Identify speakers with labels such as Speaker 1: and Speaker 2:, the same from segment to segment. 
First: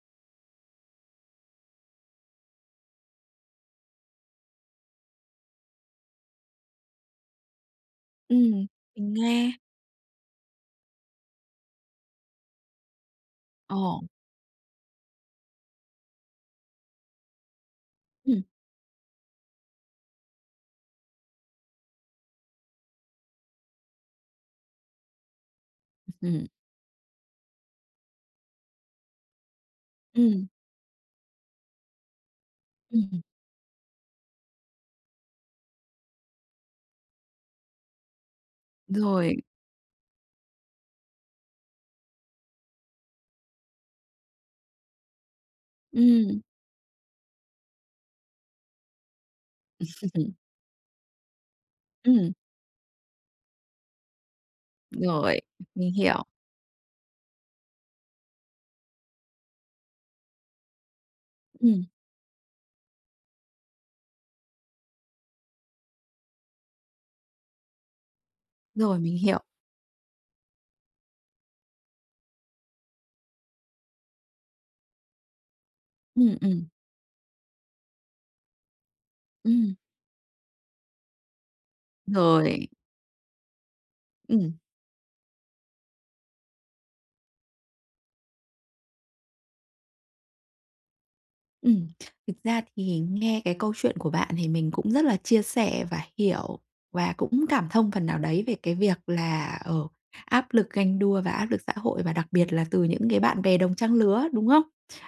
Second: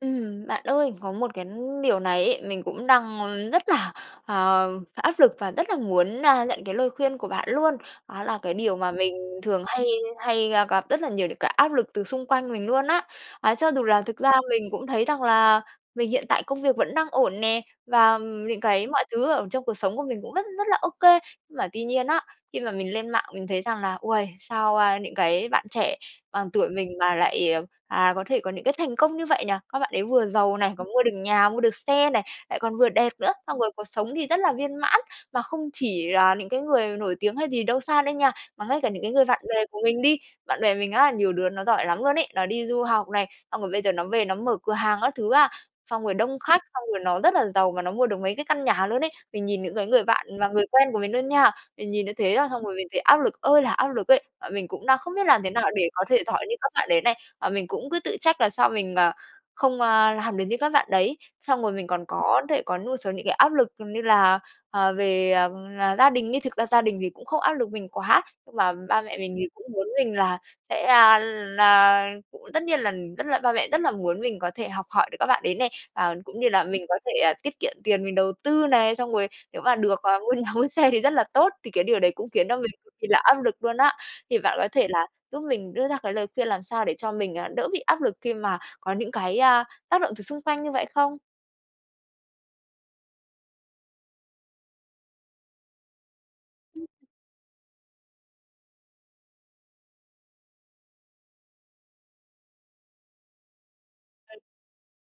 Speaker 1: Ừm, bạn ơi, có một cái điều này ấy, mình cũng đang rất là, ờ, áp lực và rất là muốn, a, nhận cái lời khuyên của bạn luôn. Đó là
Speaker 2: Ừm,
Speaker 1: cái điều mà
Speaker 2: mình
Speaker 1: mình
Speaker 2: nghe.
Speaker 1: thường hay hay gặp rất là nhiều những cái áp lực từ xung quanh mình luôn á. A, cho dù
Speaker 2: Ồ.
Speaker 1: là thực ra mình cũng thấy rằng là mình hiện tại công việc vẫn đang ổn nè và
Speaker 2: Ừm.
Speaker 1: những cái mọi thứ ở trong cuộc sống của mình cũng rất rất là ô kê. Nhưng mà tuy nhiên á, khi mà mình lên mạng mình thấy rằng là "Uầy, sao, a, những cái bạn trẻ bằng tuổi mình mà lại, ờ, à, có thể có những cái thành công như vậy nhỉ? Các bạn ấy vừa
Speaker 2: Ừm.
Speaker 1: giàu này, còn mua được nhà, mua được xe này, lại còn vừa đẹp
Speaker 2: Ừm.
Speaker 1: nữa, xong rồi cuộc sống thì rất là viên mãn." Mà không chỉ là những cái người nổi tiếng hay gì đâu xa đâu nha, mà ngay cả những cái người
Speaker 2: Rồi.
Speaker 1: bạn bè của mình đi, bạn bè mình á, nhiều đứa nó giỏi lắm luôn ấy, nó đi du học này, xong rồi bây giờ nó về nó mở cửa hàng các thứ á, xong rồi đông
Speaker 2: Ừm.
Speaker 1: khách, xong rồi nó rất là giàu và nó mua được mấy cái căn nhà luôn ấy. Mình nhìn những cái người bạn và người quen của mình luôn nha, mình nhìn như
Speaker 2: Ừm.
Speaker 1: thế á, xong rồi mình thấy áp lực ơi là áp lực ấy. Và mình cũng đang không biết
Speaker 2: Rồi,
Speaker 1: làm thế nào để
Speaker 2: mình
Speaker 1: có thể
Speaker 2: hiểu.
Speaker 1: giỏi như các bạn đấy này, và mình cũng cứ tự trách là sao mình, à, không, a, làm được như các bạn đấy. Xong rồi mình
Speaker 2: Ừm.
Speaker 1: còn có thể có một số những cái áp lực như là, ờ, về là gia đình, nhưng thực ra gia đình thì cũng không áp lực mình quá, nhưng mà
Speaker 2: Rồi,
Speaker 1: ba
Speaker 2: mình
Speaker 1: mẹ mình
Speaker 2: hiểu.
Speaker 1: thì cũng muốn mình là sẽ, a, là cũng tất nhiên là, ừm, rất là ba mẹ rất là muốn mình có thể học hỏi được các bạn đấy này, à,
Speaker 2: Ừm,
Speaker 1: cũng như là
Speaker 2: ừm.
Speaker 1: mình có thể tiết kiệm tiền, mình đầu tư này, xong rồi nếu
Speaker 2: Ừm.
Speaker 1: mà được, ờ, mua nhà mua xe thì rất là tốt, thì cái điều đấy cũng khiến cho
Speaker 2: Rồi.
Speaker 1: mình cực kỳ là áp lực luôn á. Thì bạn
Speaker 2: Ừm.
Speaker 1: có thể là giúp mình đưa ra cái lời khuyên làm sao để cho mình, à, đỡ bị áp lực khi mà có những cái, a, tác động từ xung quanh như vậy không?
Speaker 2: Ừm, thực ra thì nghe cái câu chuyện của bạn thì mình cũng rất là chia sẻ và hiểu
Speaker 1: Ừm, ừm.
Speaker 2: và cũng cảm thông phần nào đấy về cái việc là, ờ, áp lực ganh đua và áp lực xã hội và đặc biệt là từ những cái bạn bè đồng trang lứa,
Speaker 1: Ừ.
Speaker 2: đúng không?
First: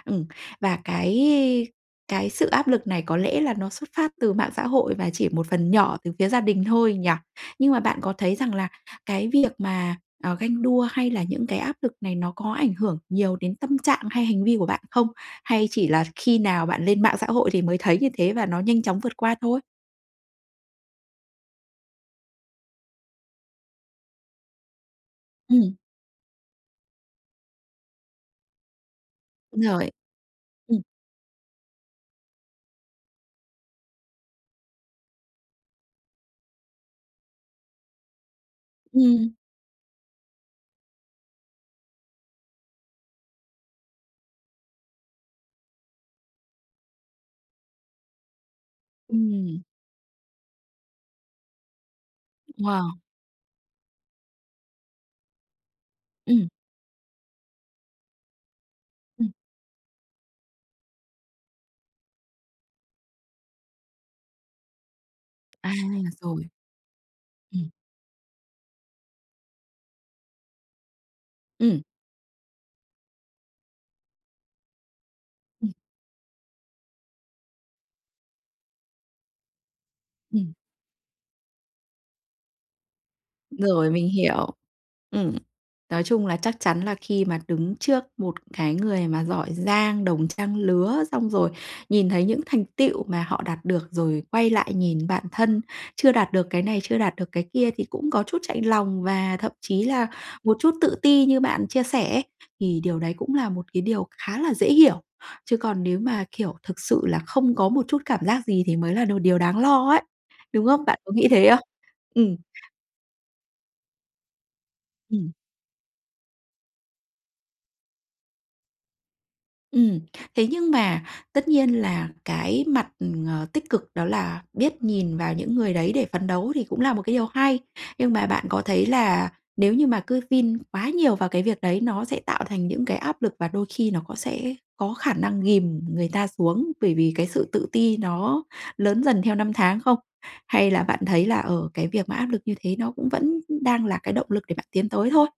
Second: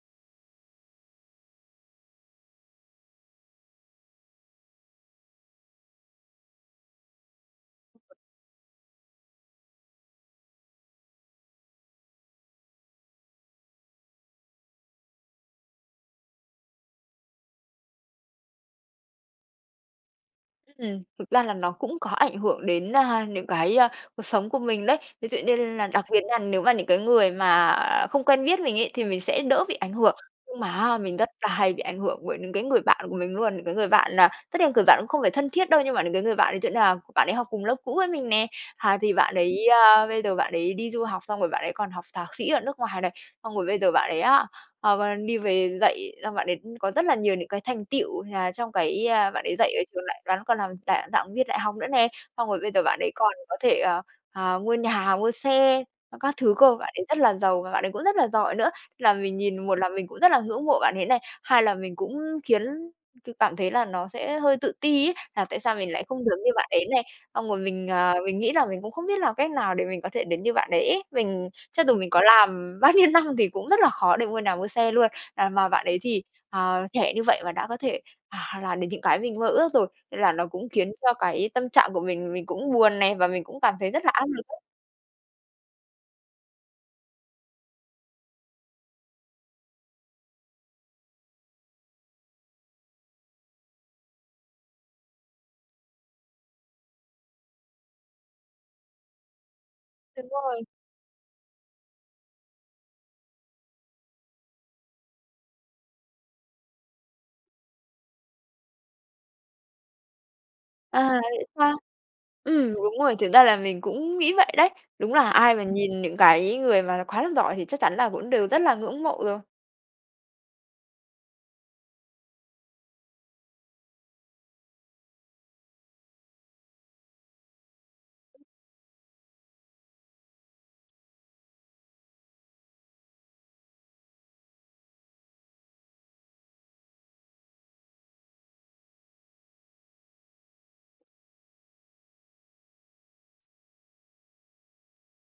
Speaker 2: Ừm, và cái cái sự áp lực này có lẽ là nó xuất phát từ mạng xã hội và chỉ một phần nhỏ từ phía gia đình thôi nhỉ? Nhưng mà bạn có
Speaker 1: [unintelligible]
Speaker 2: thấy rằng là cái việc mà, à, ganh đua hay là những cái áp lực này nó có ảnh hưởng nhiều đến tâm trạng hay hành vi của bạn không? Hay chỉ là khi nào bạn lên mạng xã hội thì mới thấy như thế và nó nhanh chóng vượt qua thôi?
Speaker 1: Ừm, thực ra là nó cũng có ảnh hưởng đến, à, những cái, à, cuộc sống của mình đấy. Ví dụ như
Speaker 2: Ừm.
Speaker 1: là đặc biệt nha nếu mà những cái người mà, à, không quen biết mình ấy thì mình sẽ
Speaker 2: Đúng
Speaker 1: đỡ bị
Speaker 2: rồi.
Speaker 1: ảnh hưởng. Nhưng mà
Speaker 2: Ừm.
Speaker 1: á mình rất là hay bị ảnh hưởng bởi những cái người bạn của mình luôn, những cái người bạn là tất nhiên là người bạn cũng không phải thân thiết đâu nhưng mà những cái người bạn ấy sẽ là bạn ấy học cùng lớp cũ với mình nè. À, thì
Speaker 2: Ừm.
Speaker 1: bạn ấy, ơ, bây giờ bạn ấy đi du học xong rồi bạn ấy còn học thạc sĩ ở nước ngoài này, xong rồi bây giờ bạn ấy á, ờ, bạn đi về dạy, xong bạn ấy có rất là nhiều những cái thành tựu, là trong cái, à, bạn ấy
Speaker 2: Ừm.
Speaker 1: dạy ở trường đại bạn ấy còn làm cả giảng viên đại học nữa nè. Xong rồi bây giờ bạn
Speaker 2: Wow!
Speaker 1: ấy còn có thể, ờ, à, mua nhà, mua xe, ơ, các
Speaker 2: Ừm.
Speaker 1: thứ cơ, bạn ấy rất là giàu và bạn ấy cũng rất là giỏi nữa. Là
Speaker 2: Ừm.
Speaker 1: mình nhìn một là mình cũng rất là ngưỡng mộ bạn ấy này, hai là mình cũng khiến c cảm thấy là nó sẽ hơi tự ti ấy là tại
Speaker 2: À,
Speaker 1: sao mình lại không giống
Speaker 2: rồi.
Speaker 1: như bạn ấy này, xong rồi
Speaker 2: Ừm.
Speaker 1: mình, à, mình nghĩ là mình cũng không biết làm cách nào để mình có thể đến như bạn đấy ấy. Mình cho
Speaker 2: Ừm.
Speaker 1: dù mình có làm bao nhiêu năm thì cũng rất là khó để mua nhà mua xe luôn, à, mà
Speaker 2: Ừm.
Speaker 1: bạn ấy thì, à, trẻ như vậy mà đã có thể, à, làm đến những cái mình mơ ước rồi. Nên là nó
Speaker 2: Ừm.
Speaker 1: cũng khiến cho cái tâm trạng của mình mình cũng buồn nè và mình cũng cảm thấy
Speaker 2: Rồi,
Speaker 1: rất
Speaker 2: mình
Speaker 1: là áp lực
Speaker 2: hiểu.
Speaker 1: á.
Speaker 2: Ừm. Nói chung là chắc chắn là khi mà đứng trước một cái người mà giỏi giang, đồng trang lứa, xong rồi nhìn thấy những thành tựu mà họ đạt được rồi quay lại nhìn bạn thân, chưa đạt được cái này, chưa đạt được cái kia thì cũng có chút chạnh lòng, và thậm chí là
Speaker 1: Đúng
Speaker 2: một
Speaker 1: rồi.
Speaker 2: chút tự ti như bạn chia sẻ ấy. Thì điều đấy cũng là một cái điều khá là dễ hiểu, chứ còn nếu mà, kiểu, thực sự là không có một chút cảm giác gì thì mới là đồ điều đáng lo ấy, đúng không? Bạn
Speaker 1: À,
Speaker 2: có nghĩ
Speaker 1: vậy
Speaker 2: thế không?
Speaker 1: sao?
Speaker 2: Ừm.
Speaker 1: Ừm, đúng rồi, thực ra là mình cũng nghĩ vậy đấy. Đúng là
Speaker 2: Ừm.
Speaker 1: ai mà nhìn những cái người mà quá là giỏi thì chắc chắn là cũng đều rất là ngưỡng mộ rồi.
Speaker 2: Ừm. Thế nhưng mà tất nhiên là cái mặt, ờ, tích cực đó là biết nhìn vào những người đấy để phấn đấu thì cũng là một cái điều hay. Nhưng mà bạn có thấy là nếu như mà cứ vin quá nhiều vào cái việc đấy nó sẽ tạo thành những cái áp lực, và đôi khi nó có sẽ có khả năng ghìm người ta xuống, bởi vì cái sự tự ti nó lớn dần theo năm tháng không? Hay là bạn thấy là, ờ, cái việc mà áp lực như thế nó cũng vẫn đang là cái động lực để bạn tiến tới thôi?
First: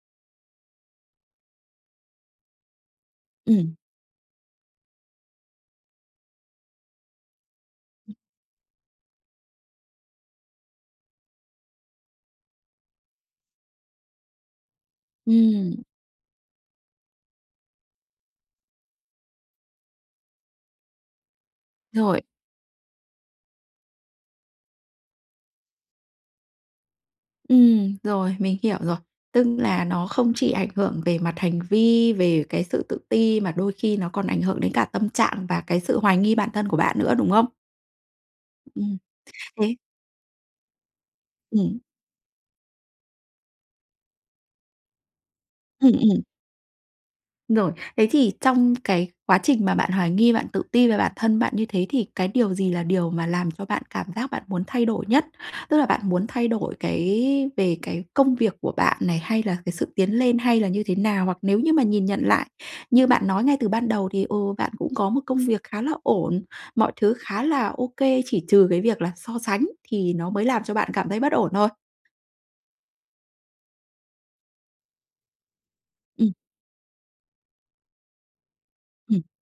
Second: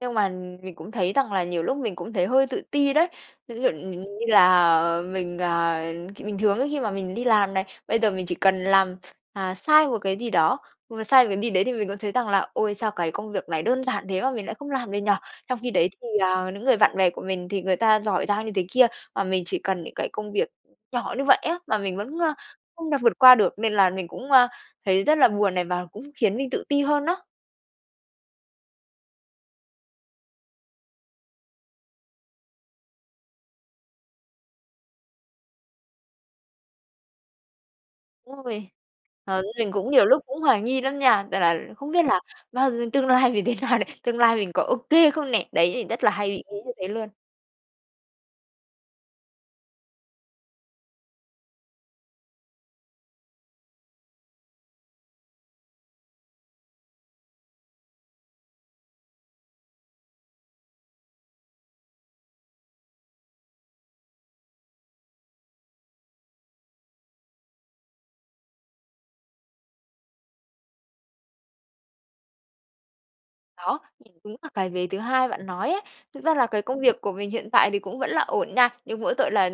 Speaker 1: Nhưng mà mình cũng thấy rằng là nhiều lúc mình cũng thấy hơi tự ti đấy. Ví dụ
Speaker 2: Ừm.
Speaker 1: nh như là, ờ, mình, ờ, th bình thường ấy khi mà mình đi làm này, bây giờ mình chỉ cần làm, ờ, sai một cái gì đó, mà sai một cái gì đấy thì mình cũng thấy rằng là "Ôi, sao cái công việc này đơn giản thế mà mình lại không làm được nhỉ?" Trong khi
Speaker 2: Ừm.
Speaker 1: đấy thì, ờ, những người bạn bè của mình thì người ta giỏi giang như thế kia, mà mình chỉ cần những cái công việc nhỏ như vậy á, mà mình vẫn,
Speaker 2: Rồi.
Speaker 1: à, không đạt vượt qua được, nên là mình cũng, à, thấy rất là buồn này và cũng khiến mình tự ti hơn đó.
Speaker 2: Ừm, rồi, mình hiểu rồi. Tức là nó không chỉ ảnh hưởng về mặt hành vi, về cái sự tự ti mà đôi khi nó còn ảnh hưởng đến cả tâm trạng và cái sự hoài nghi bản thân của bạn nữa, đúng không?
Speaker 1: Đúng rồi.
Speaker 2: Ừ,
Speaker 1: Ờ, nên mình
Speaker 2: thế
Speaker 1: cũng nhiều lúc cũng hoài nghi lắm nha, rằng là
Speaker 2: Ừm.
Speaker 1: không biết là bao g tương lai mình thế nào này? Tương lai mình có OK không nè? Đấy thì
Speaker 2: Ừm,
Speaker 1: rất là
Speaker 2: ừm.
Speaker 1: hay bị nghĩ như thế luôn.
Speaker 2: Rồi. Thế thì trong cái quá trình mà bạn hoài nghi, bạn tự ti về bản thân bạn như thế thì cái điều gì là điều mà làm cho bạn cảm giác bạn muốn thay đổi nhất? Tức là bạn muốn thay đổi cái về cái công việc của bạn này, hay là cái sự tiến lên, hay là như thế nào? Hoặc nếu như mà nhìn nhận lại, như bạn nói ngay từ ban đầu thì, ừ, bạn cũng có một công việc khá là ổn, mọi thứ khá là OK, chỉ trừ cái việc là so sánh thì nó mới làm cho bạn cảm thấy bất ổn thôi?
Speaker 1: Đó, thì đúng là cái vế thứ hai bạn nói ấy. Thực
Speaker 2: Ừm.
Speaker 1: ra là cái công việc của mình hiện tại thì cũng vẫn là ổn nha, nhưng mỗi
Speaker 2: Ừm.
Speaker 1: tội là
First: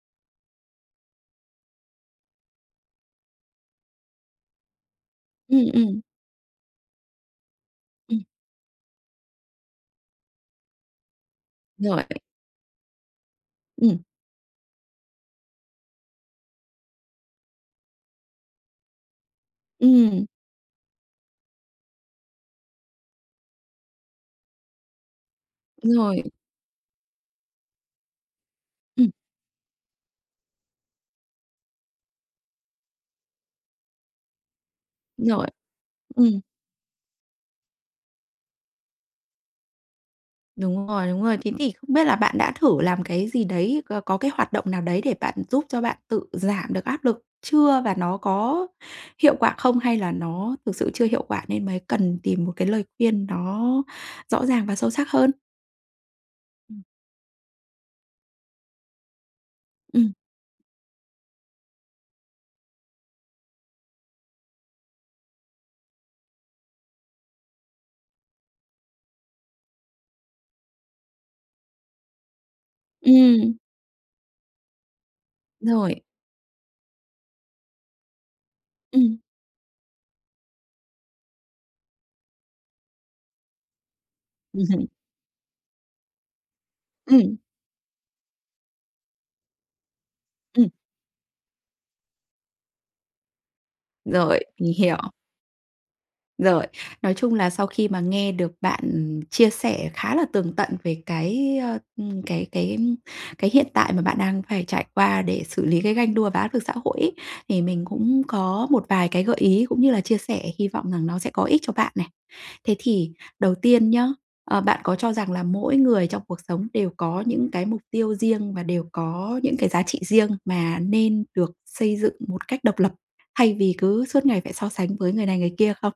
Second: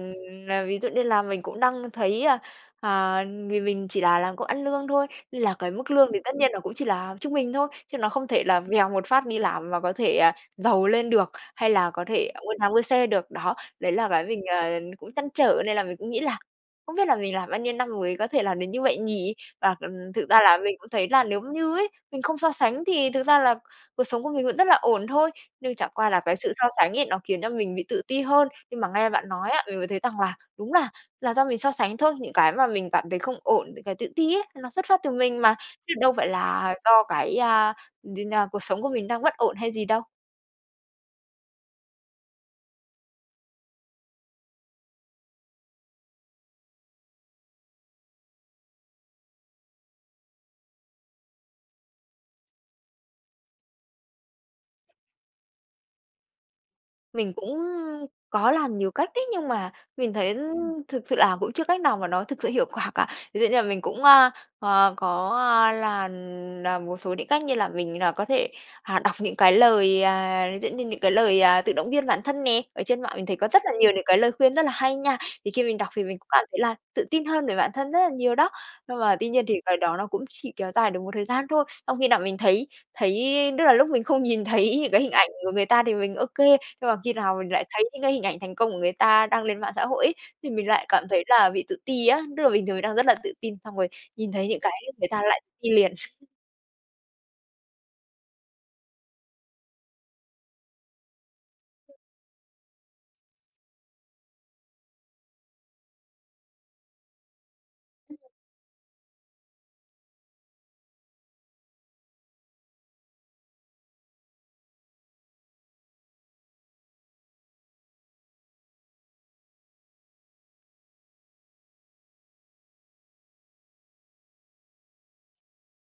Speaker 1: là ví dụ như là mình cũng đang thấy, ơ, à, vì mình chỉ là làm công ăn lương thôi, là
Speaker 2: Ừm,
Speaker 1: cái mức
Speaker 2: ừm.
Speaker 1: lương thì tất nhiên nó cũng chỉ là trung bình thôi, chứ nó
Speaker 2: Ừm.
Speaker 1: không thể là vèo một phát đi làm mà có thể, à, giàu lên được, hay là
Speaker 2: Rồi.
Speaker 1: có thể mua nhà mua xe được, đó. Đấy
Speaker 2: Ừm.
Speaker 1: là cái mình, ờ, cũng trăn trở nên là mình cũng nghĩ là không biết là mình làm bao nhiêu năm mới có thể làm đến như vậy nhỉ? Và, ừ,
Speaker 2: Ừm.
Speaker 1: thực ra là mình cũng thấy là nếu như ấy, mình không so sánh thì thực ra là cuộc sống của mình vẫn rất là ổn thôi, nhưng chẳng
Speaker 2: Đúng
Speaker 1: qua là
Speaker 2: rồi.
Speaker 1: cái sự so sánh ấy nó khiến cho mình bị tự ti hơn. Nhưng mà nghe
Speaker 2: Ừm.
Speaker 1: bạn nói á, mình mới thấy rằng là đúng là là do mình so sánh thôi, những cái mà mình cảm thấy không ổn, những cái tự ti ấy, nó xuất phát từ mình
Speaker 2: Rồi.
Speaker 1: mà, chứ đâu phải
Speaker 2: Ừm.
Speaker 1: là do cái, a, gì nhỉ, cuộc sống của mình đang bất ổn hay gì đâu.
Speaker 2: Đúng rồi, đúng rồi. Thế thì không biết là bạn đã thử làm cái gì đấy, có có cái hoạt động nào đấy để bạn giúp cho bạn tự giảm được áp lực chưa và nó có hiệu quả không? Hay là nó thực sự chưa hiệu quả nên mới cần tìm một cái lời khuyên nó rõ ràng và sâu sắc hơn? e Ừm.
Speaker 1: Mình cũng có làm nhiều cách đấy, nhưng mà mình
Speaker 2: Ừm.
Speaker 1: thấy thực sự là cũng chưa cách nào mà nó thực sự hiệu quả cả. Ví dụ như là mình cũng, a, ờ, có, a, là làm một số những cách như là mình, à, có thể, à, đọc những cái lời, à, giống như những cái lời, à, tự động viên bản thân nè, ở trên mạng mình thấy có
Speaker 2: Ừm.
Speaker 1: rất là nhiều những cái lời khuyên rất là hay nha. Thì khi mình đọc
Speaker 2: Rồi.
Speaker 1: thì mình cũng cảm thấy là tự tin hơn về bản thân rất là nhiều đó. Nhưng mà
Speaker 2: Ừm.
Speaker 1: tuy nhiên thì cái đó nó cũng chỉ kéo dài được một thời gian thôi. Xong khi nào mình thấy thấy tức là lúc mình không nhìn thấy
Speaker 2: Ừm.
Speaker 1: những cái hình ảnh của người ta thì mình OK, nhưng mà khi nào
Speaker 2: Ừm.
Speaker 1: mình lại thấy những cái hình ảnh thành công của người ta đăng lên mạng xã hội ấy, thì mình
Speaker 2: Ừm.
Speaker 1: lại cảm thấy là bị tự ti á, tức là bình thường mình đang rất là tự tin, xong rồi nhìn
Speaker 2: Rồi,
Speaker 1: thấy những cái
Speaker 2: mình hiểu.
Speaker 1: người ta lại tự ti liền.
Speaker 2: Rồi. Nói chung là sau khi mà nghe được bạn chia sẻ khá là tường tận về cái, ơ, ừm, cái cái cái hiện tại mà bạn đang phải trải qua để xử lý cái ganh đua và áp lực xã hội ấy thì mình cũng
Speaker 1: [unintelligible]
Speaker 2: có một vài cái gợi ý cũng như là chia sẻ, hy vọng rằng nó sẽ có ích cho bạn nè. Thế thì đầu tiên nhá, à, bạn có cho rằng là mỗi người trong cuộc sống đều có những cái mục tiêu riêng và đều có những cái giá trị riêng mà nên được xây dựng một cách độc lập, thay vì cứ suốt ngày phải so sánh với người này người kia không?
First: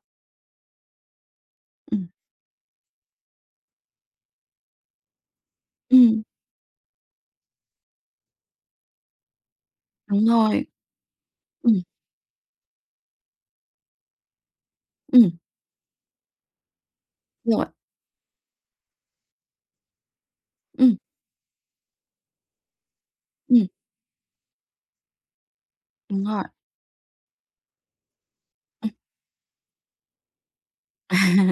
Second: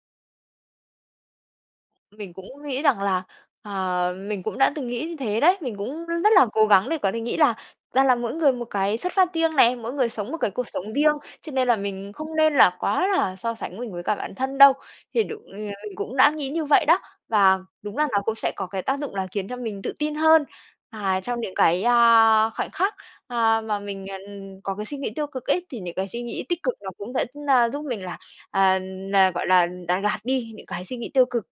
Speaker 2: Ừm.
Speaker 1: Mình cũng nghĩ rằng là, ờ, mình cũng đã từng nghĩ như thế đấy. Mình cũng
Speaker 2: Ừm.
Speaker 1: rất là cố gắng để có thể nghĩ là ra là mỗi người một cái xuất phát riêng này, mỗi người
Speaker 2: Đúng
Speaker 1: sống một cái
Speaker 2: rồi.
Speaker 1: cuộc sống riêng, cho nên là
Speaker 2: Ừm.
Speaker 1: mình không nên là quá là so sánh mình với cả bản thân đâu. Thì
Speaker 2: Ừm.
Speaker 1: đụng ng cũng đã nghĩ như vậy đó! Và
Speaker 2: Rồi.
Speaker 1: đúng là nó cũng sẽ có cái tác dụng là khiến cho mình tự tin hơn
Speaker 2: Ừm.
Speaker 1: và trong những cái, a, khoảnh khắc, a,
Speaker 2: Ừm.
Speaker 1: mà mình, à, ừm, có cái suy nghĩ tiêu cực ấy thì những cái suy
Speaker 2: Đúng
Speaker 1: nghĩ
Speaker 2: rồi.
Speaker 1: tích cực nó cũng vẫn, a, giúp mình là, à,
Speaker 2: Ừm.
Speaker 1: nà gọi là là gạt đi những cái suy nghĩ
Speaker 2: À,
Speaker 1: tiêu cực.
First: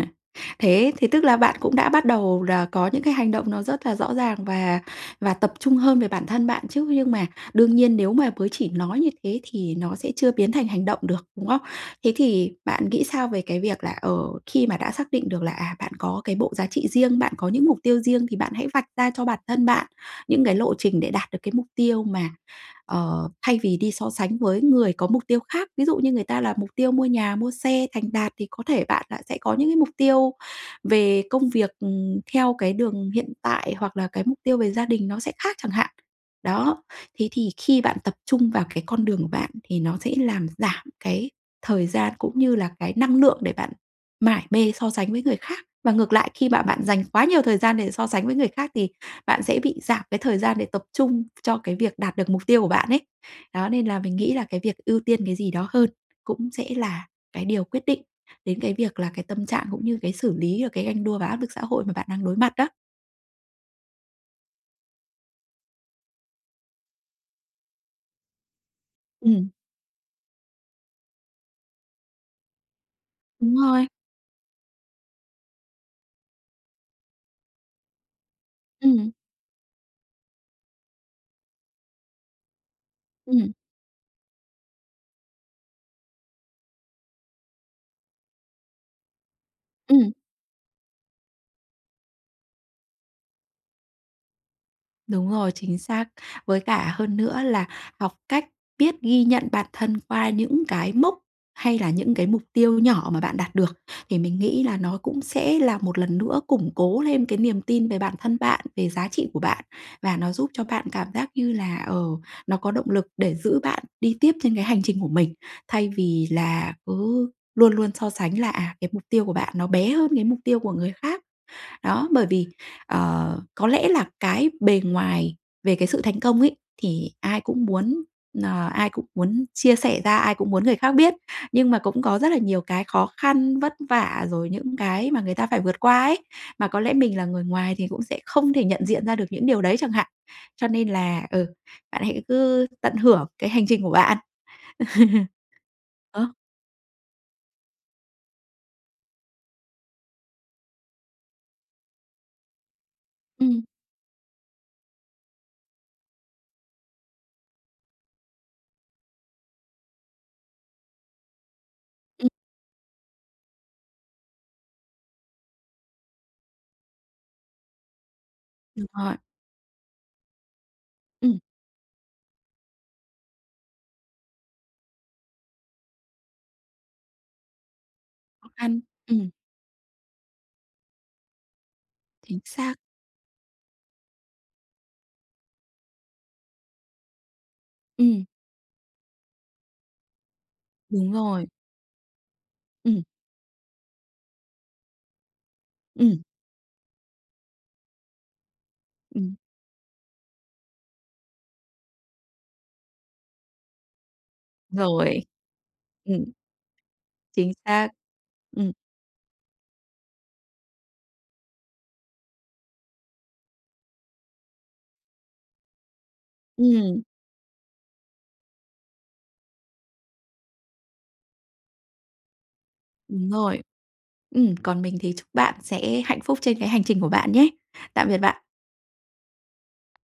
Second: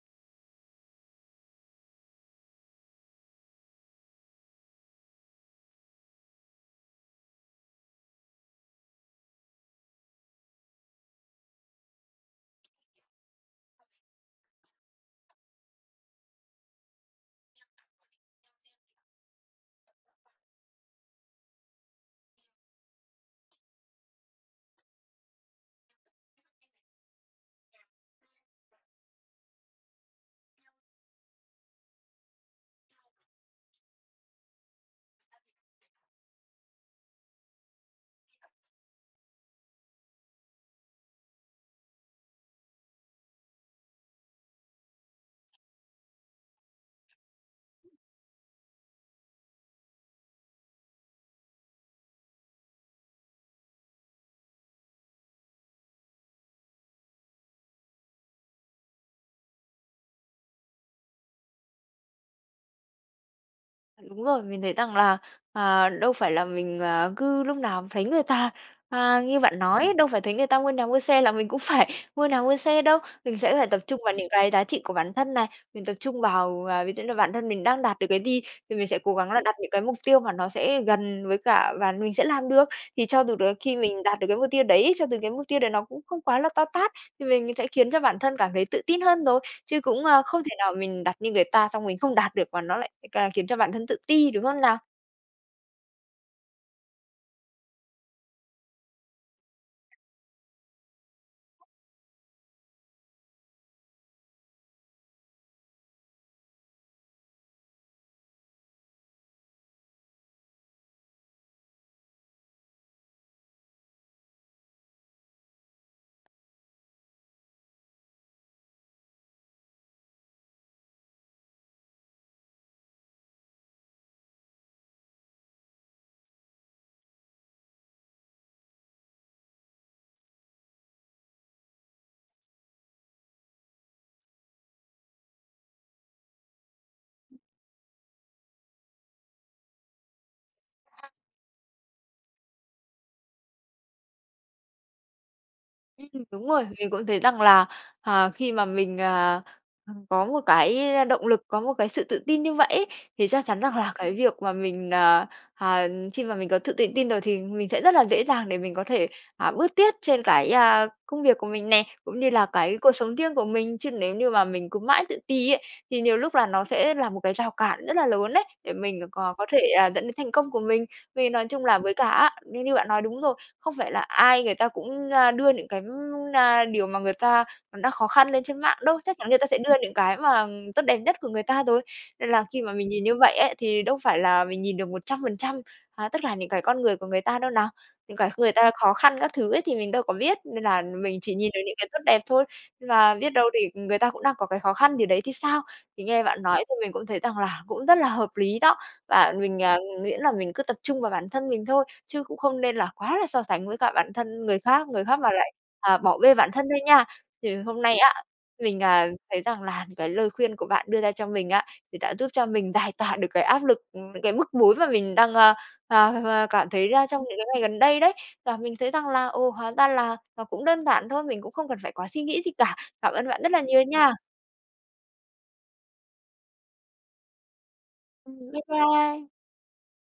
Speaker 2: thế thì tức là bạn cũng đã bắt đầu là có những cái hành động nó rất là rõ ràng và và tập trung hơn về bản thân bạn chứ! Nhưng mà đương nhiên nếu mà bới chỉ nói như thế thì nó sẽ chưa biến thành hành động được, đúng không? Thế thì bạn nghĩ sao về cái việc là, ờ, khi mà đã xác định được là, à, bạn có cái bộ giá trị riêng, bạn có những mục tiêu riêng, thì bạn hãy vạch ra cho bản thân bạn những cái lộ trình để đạt được cái mục tiêu mà, ờ, thay vì đi so sánh với người có mục tiêu khác? Ví dụ như người ta là mục tiêu mua nhà, mua xe, thành đạt thì có thể bạn đã sẽ có những cái mục tiêu về công việc, ừm, theo cái đường hiện tại hoặc là cái mục tiêu về gia đình nó sẽ khác chẳng hạn. Đó, thế thì khi bạn tập trung vào cái con đường của bạn thì nó sẽ làm giảm cái thời gian cũng như là cái năng lượng để bạn mải mê so sánh với người khác. Và ngược lại, khi mà bạn dành quá nhiều thời gian để so sánh với người khác thì bạn sẽ bị giảm cái thời gian để tập trung cho cái việc đạt được mục tiêu của bạn ấy. Đó, nên là mình nghĩ là cái việc ưu tiên cái gì đó hơn cũng sẽ là cái điều quyết định đến cái việc là cái tâm trạng, cũng như cái xử lý và cái ganh đua và áp lực xã hội mà bạn đang đối mặt đó.
Speaker 1: Đúng rồi, mình thấy rằng là, à, đâu phải là mình, ờ, cứ lúc nào thấy người ta à, ngư
Speaker 2: Ừm.
Speaker 1: bạn nói, đâu phải thấy người ta mua nhà, mua xe là mình cũng phải mua nà, mua xe đâu. Mình sẽ
Speaker 2: Đúng
Speaker 1: phải tập
Speaker 2: rồi.
Speaker 1: trung vào những cái giá trị của bản thân này. Mình tập trung vào ờ, ví dụ như bản thân mình đang đạt được cái gì thì mình sẽ
Speaker 2: Ừm.
Speaker 1: cố gắng là đặt những cái mục tiêu mà nó sẽ gần với cả và mình sẽ làm được. Thì cho dù
Speaker 2: Ừm.
Speaker 1: tới khi mình đạt được cái mục tiêu đấy cho từ cái mục tiêu đấy nó cũng không quá là to tát. Thì mình sẽ khiến cho bản thân cảm thấy tự tin hơn rồi. Chứ cũng,
Speaker 2: Ừm.
Speaker 1: ơ, không thể nào mình đặt như người ta xong mình không đạt được và nó lại ca khiến cho bản thân tự ti, đúng không nào?
Speaker 2: Đúng rồi, chính xác. Với cả hơn nữa là học cách biết ghi nhận bản thân qua những cái mốc hay là những cái mục tiêu nhỏ mà bạn đạt được, thì mình nghĩ là nó cũng sẽ là một lần nữa củng cố lên cái niềm tin về bản thân bạn, về giá trị của bạn. Và nó giúp cho bạn cảm giác như là, ờ, nó có động lực để giữ bạn đi tiếp trên cái hành trình của mình. Thay vì là cứ luôn luôn so sánh là, à, cái mục tiêu của bạn nó bé hơn cái mục tiêu của người khác. Đó, bởi vì, ờ, có lẽ là cái bề ngoài về cái sự thành công ấy thì ai cũng muốn, nờ, ai cũng muốn chia sẻ ra, ai cũng muốn người khác biết. Nhưng mà cũng có rất là nhiều cái khó khăn, vất vả, rồi những cái mà người ta phải vượt qua ấy. Mà có lẽ mình là người ngoài thì cũng sẽ không thể nhận diện ra được những điều đấy chẳng hạn. Cho nên
Speaker 1: À.
Speaker 2: là ừ, bạn hãy cứ tận hưởng cái hành trình của bạn.
Speaker 1: Ừm,
Speaker 2: Ớ.
Speaker 1: đúng rồi. Mình cũng thấy rằng là, ờ, khi mà mình, ờ, ừm, có một cái động lực, có một cái sự tự tin như vậy ấy thì chắc chắn
Speaker 2: Ừm.
Speaker 1: rằng là cái việc mà mình, à, à, khi mà mình có thự tự tin rồi thì mình sẽ rất là dễ dàng để mình có thể, à, bước tiết trên cái, a, công việc của mình nè, cũng
Speaker 2: Ừm.
Speaker 1: như là cái cuộc sống riêng của mình. Chứ nếu như mà mình cứ mãi tự ti ấy thì nhiều lúc là nó sẽ là một cái rào cản rất là lớn đấy, để
Speaker 2: Đúng
Speaker 1: mình
Speaker 2: rồi.
Speaker 1: cò có thể, ờ, dẫn đến thành công của mình. Vì
Speaker 2: Ừm.
Speaker 1: nói chung là với cả á như như bạn nói đúng rồi, không phải là ai người ta cũng, a, đưa những cái, ưm, na, điều mà người ta đã khó khăn lên
Speaker 2: Khó
Speaker 1: trên mạng
Speaker 2: khăn,
Speaker 1: đâu. Chắc chắn
Speaker 2: ừm.
Speaker 1: người ta sẽ đưa những cái mà tốt đẹp nhất của người ta rồi. Nên
Speaker 2: Chính
Speaker 1: là khi mà
Speaker 2: xác.
Speaker 1: mình nhìn như vậy ấy thì đâu phải là mình nhìn được 100% à, tất cả những cái con người của người ta đâu nào. Những
Speaker 2: Ừm.
Speaker 1: cái kh người ta khó khăn các thứ ấy thì mình đâu có biết. Nên là
Speaker 2: Đúng
Speaker 1: mình chỉ
Speaker 2: rồi.
Speaker 1: nhìn được những cái tốt đẹp thôi. Nên
Speaker 2: Ừm.
Speaker 1: là biết đâu đì người ta cũng đang có cái khó khăn gì đấy thì sao? Thì
Speaker 2: Ừm.
Speaker 1: nghe bạn nói thì mình cũng thấy rằng là cũng rất là hợp lý đó. Và
Speaker 2: Ừm.
Speaker 1: mình, à, nguyễn là mình cứ tập trung vào bản thân mình thôi, chứ cũng không nên là quá là so sánh với cả bản thân người khác người khác
Speaker 2: Rồi.
Speaker 1: mà lại, à, bỏ
Speaker 2: Ừm.
Speaker 1: bê bản thân thôi nha.
Speaker 2: Chính
Speaker 1: Thì hôm
Speaker 2: xác.
Speaker 1: nay á,
Speaker 2: Ừm.
Speaker 1: mình, à, thấy rằng là cái lời khuyên của bạn đưa ra cho mình á, thì đã giúp cho mình giải tỏa được cái áp lực, ừm, cái bức bối mà mình đang, a a a cảm thấy,
Speaker 2: Ừm.
Speaker 1: a, trong những cái ngày gần đây đấy. Và mình thấy rằng là, ồ hóa ra là nó cũng đơn giản thôi, mình cũng không cần phải quá suy nghĩ gì cả. Cảm ơn
Speaker 2: Đúng
Speaker 1: bạn rất là
Speaker 2: rồi.
Speaker 1: nhiều nha.
Speaker 2: Ừm, còn mình thì chúc bạn sẽ hạnh phúc trên cái hành trình của bạn nhé. Tạm biệt
Speaker 1: Ừm,
Speaker 2: bạn.
Speaker 1: bái bai.